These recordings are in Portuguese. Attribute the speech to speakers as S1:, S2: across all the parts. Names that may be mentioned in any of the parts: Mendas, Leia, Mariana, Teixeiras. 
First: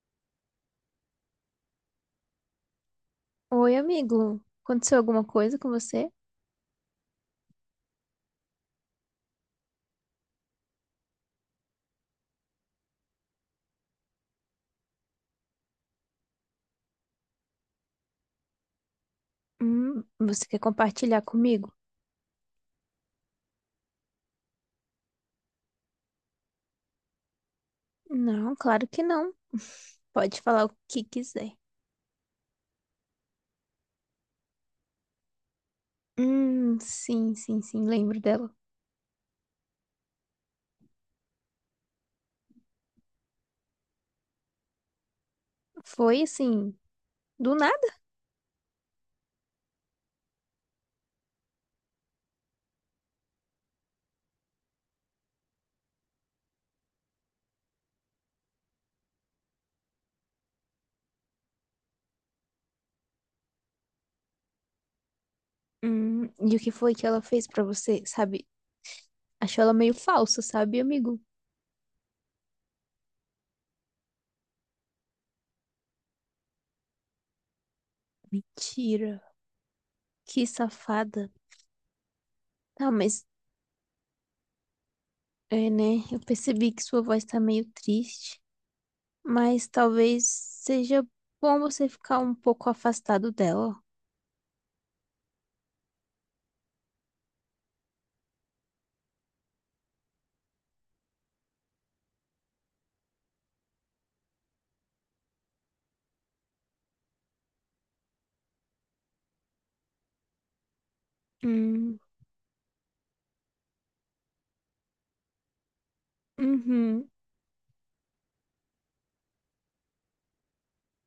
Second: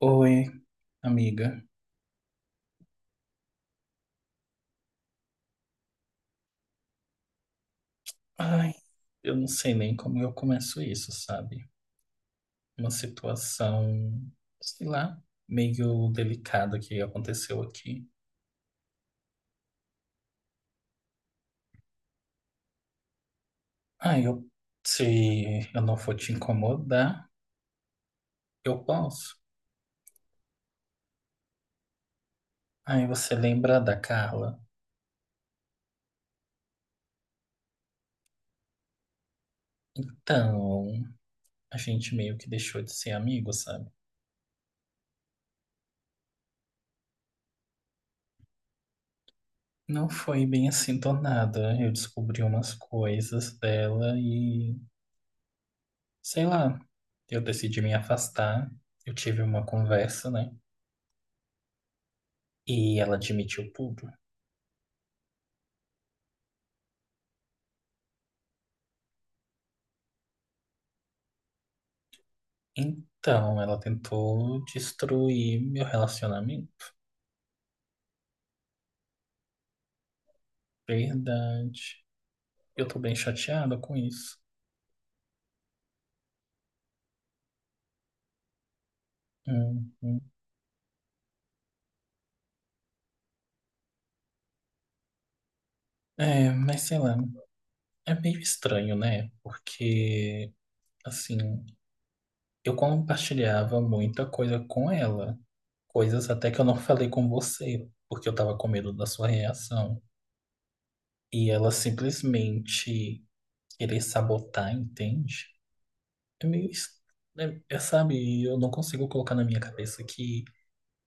S1: Oi, amiga.
S2: Oi, amigo. Aconteceu alguma coisa com você?
S1: Ai, eu não sei nem como eu começo isso, sabe? Uma situação, sei lá, meio delicada que aconteceu aqui.
S2: Você quer compartilhar comigo?
S1: Ai, eu, se eu não for te incomodar,
S2: Não,
S1: eu
S2: claro que não.
S1: posso.
S2: Pode falar o que quiser.
S1: Ai, você lembra da Carla?
S2: Sim, sim, sim, lembro dela.
S1: Então, a gente meio que deixou de ser amigo, sabe?
S2: Foi assim, do nada.
S1: Não foi bem assim do nada. Eu descobri umas coisas dela e sei lá, eu decidi me afastar. Eu tive uma conversa, né? E ela admitiu tudo.
S2: E o que foi que ela fez pra você, sabe? Achou ela meio falsa, sabe, amigo?
S1: Então, ela tentou destruir meu relacionamento.
S2: Mentira. Que safada.
S1: Verdade. Eu
S2: Ah,
S1: tô bem
S2: mas
S1: chateada com isso.
S2: é, né? Eu percebi que sua voz tá meio triste, mas
S1: Uhum.
S2: talvez seja bom você ficar um pouco afastado dela.
S1: É, mas sei lá, é meio estranho, né? Porque, assim, eu compartilhava muita coisa com ela. Coisas até que eu não falei com você, porque eu tava com medo da sua reação. E ela
S2: Hum,
S1: simplesmente querer sabotar, entende? É meio. es-
S2: uhum.
S1: Sabe, eu não consigo colocar na minha cabeça que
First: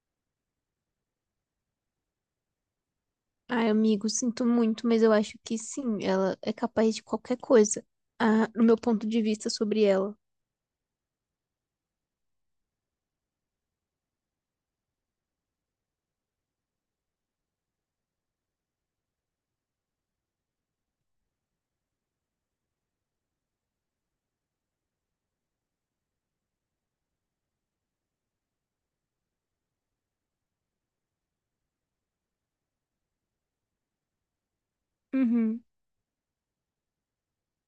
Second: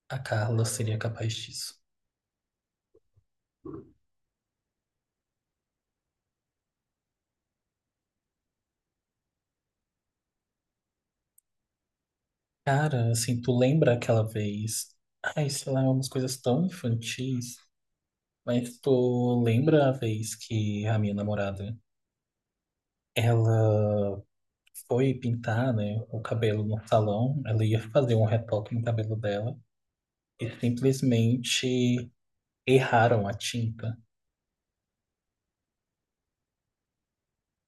S1: a Carla seria capaz disso.
S2: Ai, amigo, sinto muito, mas eu acho que sim, ela é capaz de qualquer coisa. Ah, no meu ponto de vista sobre ela.
S1: Cara, assim, tu lembra aquela vez. Ai, sei lá, umas coisas tão infantis. Mas tu lembra a vez que a minha namorada, ela foi pintar, né, o cabelo no salão, ela ia fazer um retoque no cabelo dela e simplesmente erraram a tinta.
S2: Uhum,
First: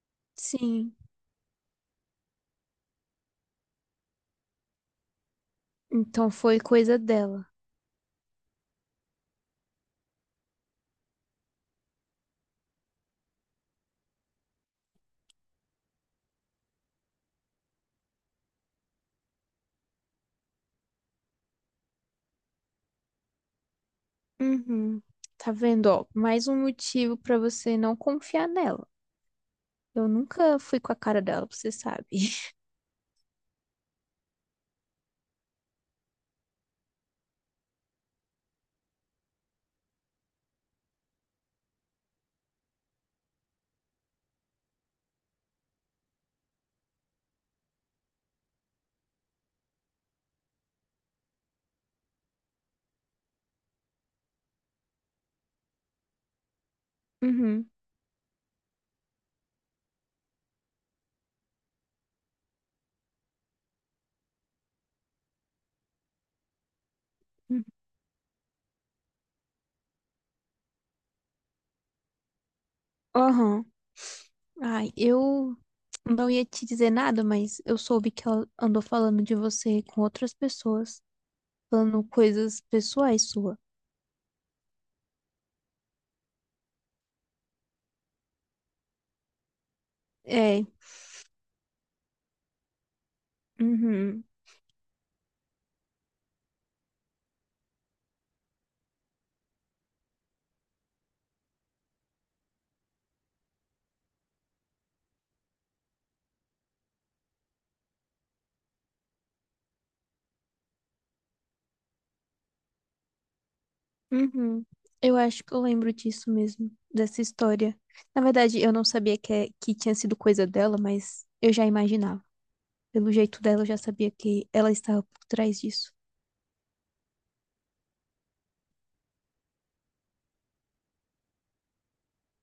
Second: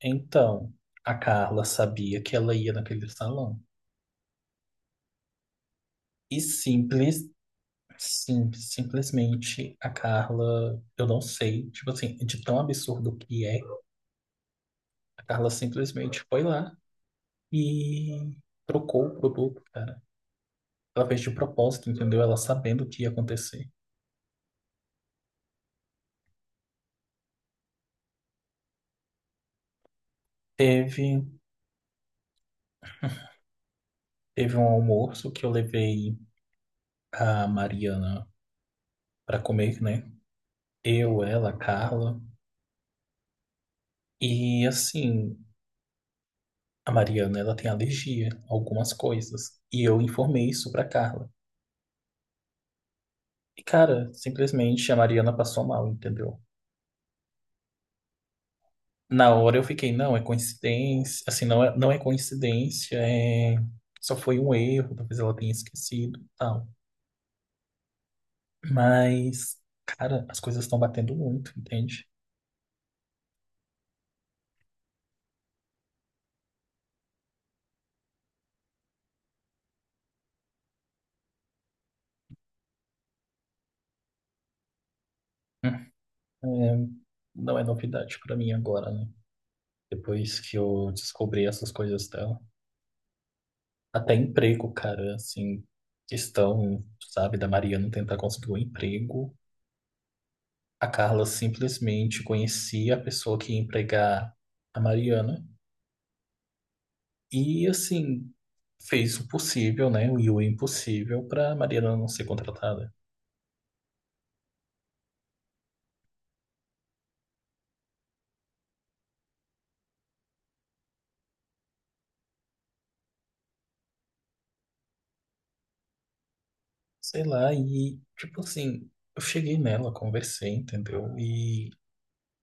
S1: Então,
S2: sim.
S1: a Carla sabia que ela ia naquele salão.
S2: Então
S1: E
S2: foi coisa
S1: simples,
S2: dela.
S1: sim, simplesmente a Carla, eu não sei, tipo assim, de tão absurdo que é, a Carla simplesmente foi lá e trocou o produto, cara. Ela fez de propósito, entendeu? Ela sabendo o que ia acontecer.
S2: Uhum. Tá vendo, ó, mais um motivo pra você não confiar nela. Eu nunca fui com a cara
S1: Teve,
S2: dela, você sabe.
S1: teve um almoço que eu levei a Mariana pra comer, né? Eu, ela, a Carla. E assim. A Mariana, ela tem alergia a algumas coisas. E eu informei isso pra Carla. E, cara, simplesmente a Mariana passou mal, entendeu?
S2: Uhum.
S1: Na hora eu fiquei, não, é coincidência. Assim, não é coincidência, é... Só foi um erro, talvez ela tenha esquecido, e tal.
S2: Uhum.
S1: Mas, cara, as coisas estão batendo muito, entende?
S2: Aham. Ai, eu não ia te dizer nada, mas eu soube que ela andou falando de você com outras pessoas, falando coisas pessoais suas.
S1: É, não é novidade pra mim agora, né? Depois que
S2: É.
S1: eu descobri essas coisas dela. Até
S2: Uhum.
S1: emprego, cara, assim, questão, sabe, da Mariana tentar conseguir um emprego. A Carla simplesmente conhecia a pessoa que ia empregar a Mariana e, assim, fez o possível, né, e o impossível pra Mariana não ser contratada.
S2: Uhum. Eu acho que eu lembro disso mesmo, dessa história. Na verdade, eu não sabia que, que tinha sido coisa dela, mas eu já imaginava. Pelo jeito dela, eu já sabia que ela estava por trás disso.
S1: Sei lá, e, tipo assim, eu cheguei nela, conversei, entendeu? E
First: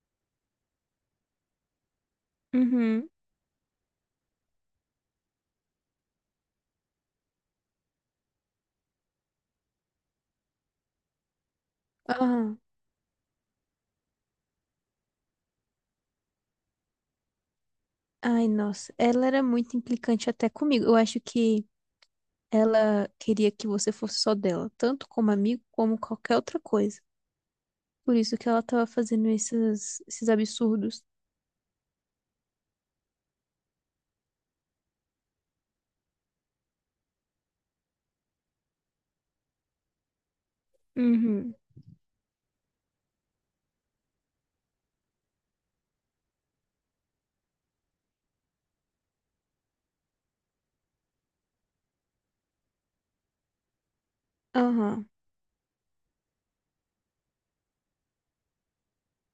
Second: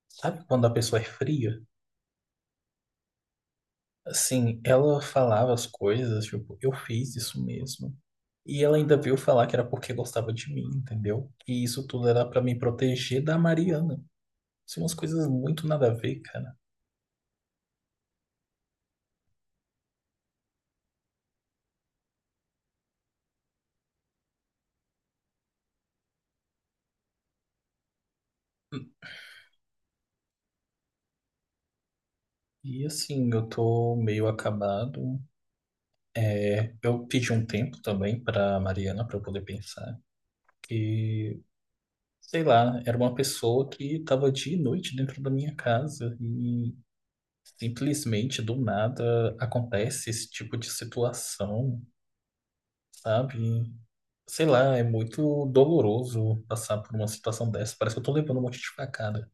S1: sabe quando a pessoa é fria?
S2: Uhum.
S1: Assim, ela falava as coisas, tipo, eu fiz isso mesmo. E ela ainda veio falar que era porque gostava de mim, entendeu? Que isso tudo era pra
S2: Ah,
S1: me proteger da Mariana. São umas coisas muito nada a ver, cara.
S2: ai, nossa. Ela era muito implicante até comigo. Eu acho que ela queria que você fosse só dela, tanto como amigo, como qualquer outra coisa. Por isso que ela estava fazendo esses absurdos.
S1: E assim, eu tô meio acabado. É, eu pedi um tempo também pra Mariana pra eu poder pensar que,
S2: Uhum.
S1: sei lá, era uma pessoa que tava dia e noite dentro da minha casa e simplesmente do nada acontece esse tipo de situação, sabe? Sei lá, é
S2: Aham.
S1: muito doloroso passar por uma situação dessa. Parece que eu tô levando um monte de facada.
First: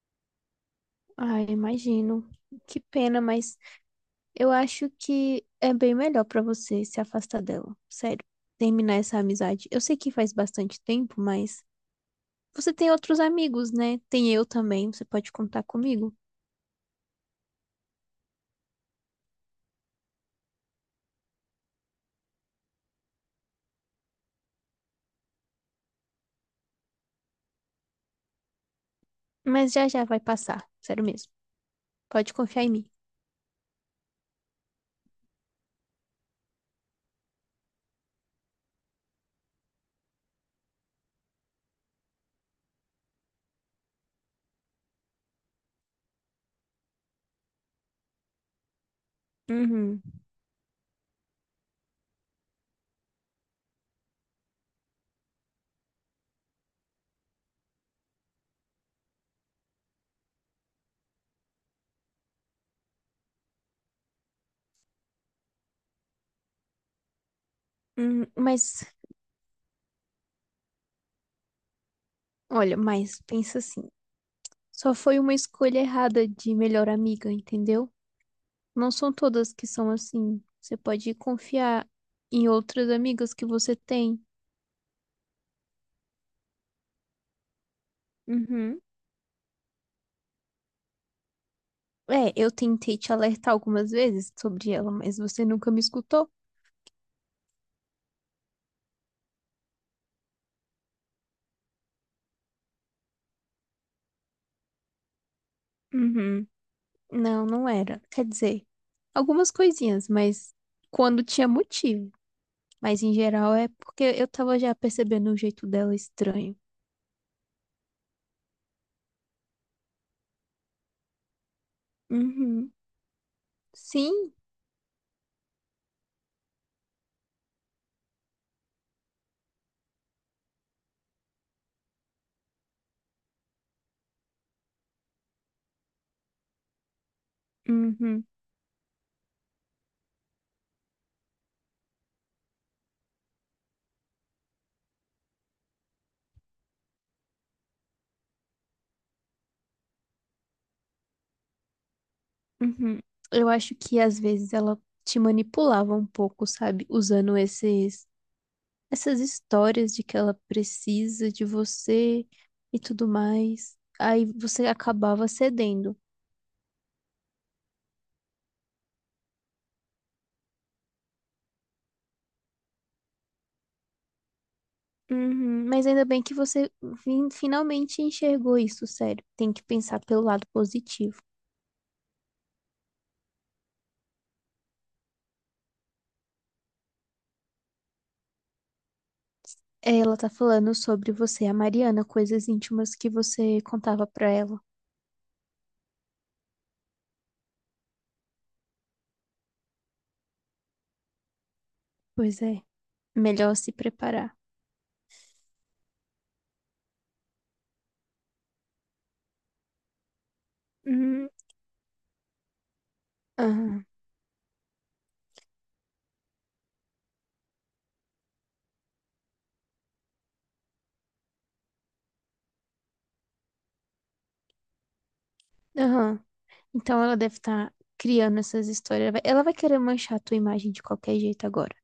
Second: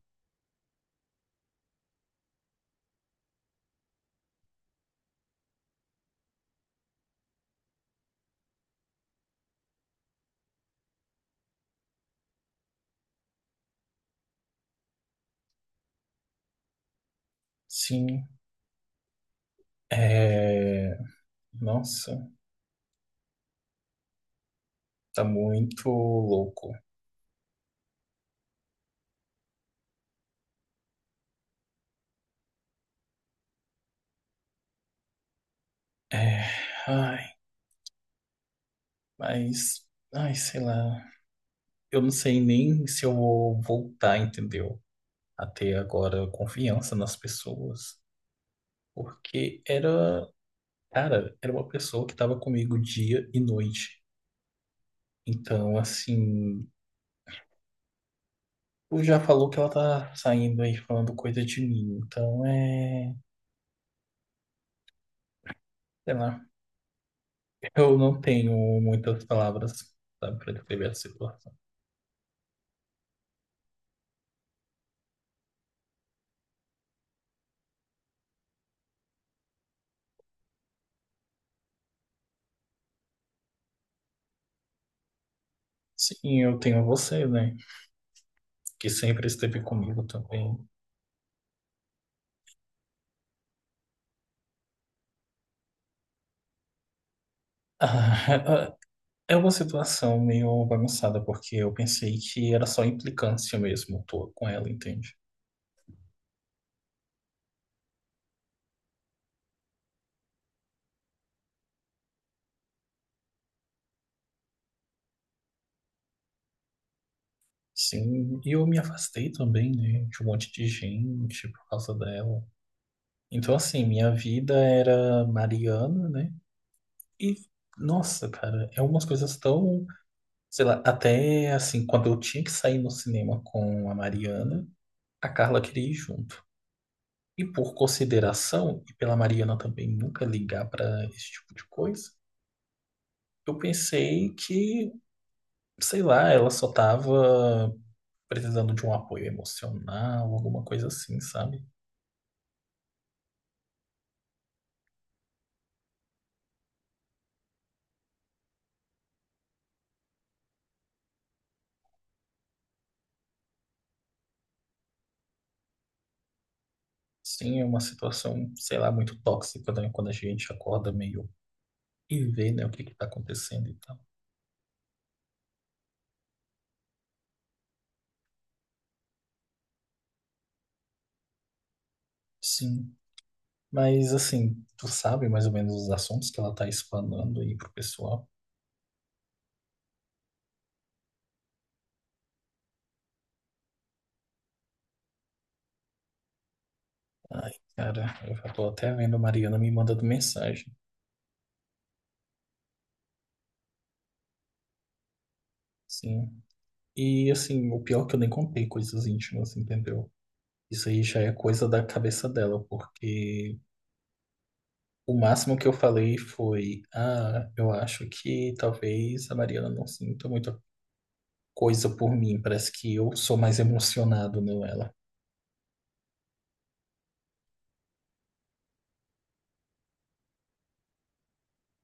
S2: Ai, imagino. Que pena, mas eu acho que é bem melhor pra você se afastar dela. Sério, terminar essa amizade. Eu sei que faz bastante tempo, mas você tem outros amigos, né? Tem eu também, você pode contar comigo.
S1: Sim, é... Nossa, tá muito louco.
S2: Mas já já vai passar, sério mesmo. Pode confiar em mim.
S1: É... Ai, mas... Ai, sei lá. Eu não sei nem se eu vou voltar, entendeu? A ter agora confiança nas pessoas. Porque
S2: Uhum.
S1: era... Cara, era uma pessoa que tava comigo dia e noite. Então, assim... Tu já falou que ela tá saindo aí falando coisa de mim, então é. Sei lá, eu não
S2: Uhum.
S1: tenho
S2: Mas,
S1: muitas palavras, sabe, pra descrever a situação.
S2: olha, mas pensa assim, só foi uma escolha errada de melhor amiga, entendeu? Não são todas que são assim. Você pode confiar em outras amigas que você tem.
S1: Sim, eu tenho você, né,
S2: Uhum.
S1: que sempre esteve comigo também.
S2: É, eu tentei te alertar algumas vezes sobre ela, mas você nunca me escutou.
S1: Ah, é uma situação meio bagunçada, porque eu pensei que era só implicância mesmo tô com ela, entende?
S2: Uhum. Não, não era. Quer dizer, algumas coisinhas, mas quando tinha motivo. Mas em geral é porque eu tava já percebendo o jeito dela estranho.
S1: Sim, e eu me afastei também, né, de um monte de gente por causa dela.
S2: Uhum.
S1: Então, assim, minha
S2: Sim,
S1: vida era Mariana, né? E, nossa, cara, é umas coisas tão, sei lá, até assim, quando eu tinha que sair no cinema com a Mariana, a Carla queria ir junto. E por
S2: uhum,
S1: consideração, e pela Mariana também nunca ligar pra esse tipo de coisa, eu pensei que, sei lá, ela só tava precisando de um apoio emocional, alguma coisa assim, sabe?
S2: uhum. Eu acho que às vezes ela te manipulava um pouco, sabe? Usando esses essas histórias de que ela precisa de você e tudo mais. Aí você acabava cedendo.
S1: Sim, é uma situação, sei lá, muito tóxica, né? Quando a gente acorda meio e vê, né, o que que tá acontecendo e tal.
S2: Uhum, mas ainda bem que você finalmente enxergou isso, sério. Tem que pensar pelo lado positivo.
S1: Sim. Mas assim, tu sabe mais ou menos os assuntos que ela tá explanando aí pro pessoal.
S2: É, ela tá falando sobre você, a Mariana, coisas íntimas que você contava pra ela.
S1: Ai, cara, eu já tô até vendo a Mariana me mandando mensagem.
S2: Pois é, melhor se preparar.
S1: Sim. E assim, o pior é que eu nem contei coisas íntimas, entendeu? Isso aí já
S2: Uhum,
S1: é coisa da cabeça dela, porque
S2: aham,
S1: o máximo que eu falei foi, ah, eu acho que talvez a Mariana não sinta muita coisa por mim. Parece que eu sou mais emocionado nela.
S2: aham. Então ela deve estar criando essas histórias. Ela vai querer manchar a tua imagem de qualquer jeito agora.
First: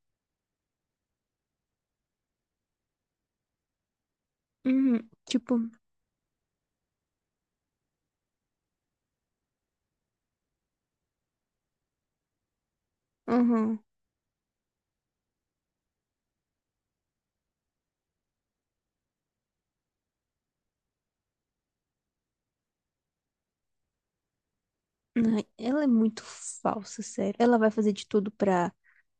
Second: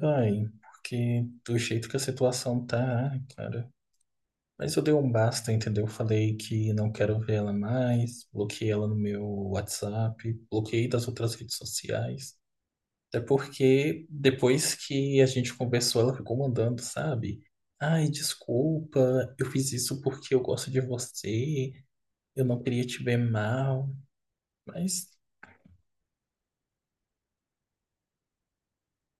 S1: Vai, porque do jeito que a situação tá, cara. Mas eu dei
S2: Uhum,
S1: um basta,
S2: tipo,
S1: entendeu? Falei que não quero ver ela mais, bloqueei ela no meu WhatsApp, bloqueei das outras redes sociais. Até
S2: uhum.
S1: porque depois que a gente conversou, ela ficou mandando, sabe? Ai, desculpa, eu fiz isso porque eu gosto de você, eu não queria te ver mal. Mas,
S2: Ai, ela é muito falsa, sério. Ela vai fazer de tudo pra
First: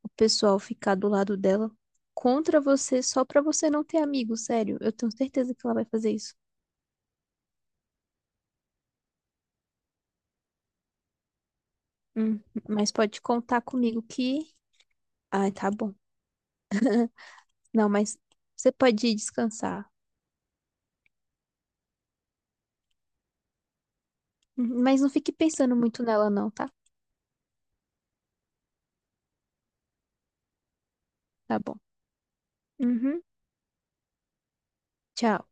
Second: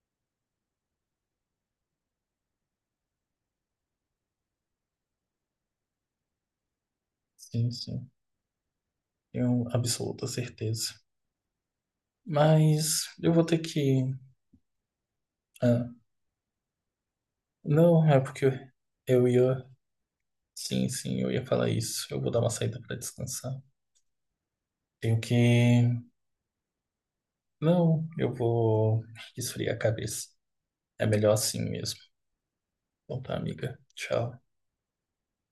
S2: o pessoal ficar do lado dela contra você, só pra você não ter amigo, sério. Eu tenho certeza que ela vai fazer isso.
S1: sim, sim, tenho absoluta certeza.
S2: Hum, mas
S1: Mas
S2: pode
S1: eu vou ter
S2: contar comigo
S1: que.
S2: que. Ai, tá
S1: Ah,
S2: bom. Não,
S1: não,
S2: mas
S1: é porque
S2: você pode ir
S1: eu ia
S2: descansar.
S1: sim, sim, eu ia falar isso. Eu vou dar uma saída para descansar.
S2: Uhum, mas não
S1: Tenho
S2: fique pensando
S1: que.
S2: muito nela, não, tá?
S1: Não, eu vou esfriar a cabeça. É melhor
S2: Tá
S1: assim
S2: bom.
S1: mesmo. Bom,
S2: Uhum.
S1: tá, amiga. Tchau.
S2: Tchau.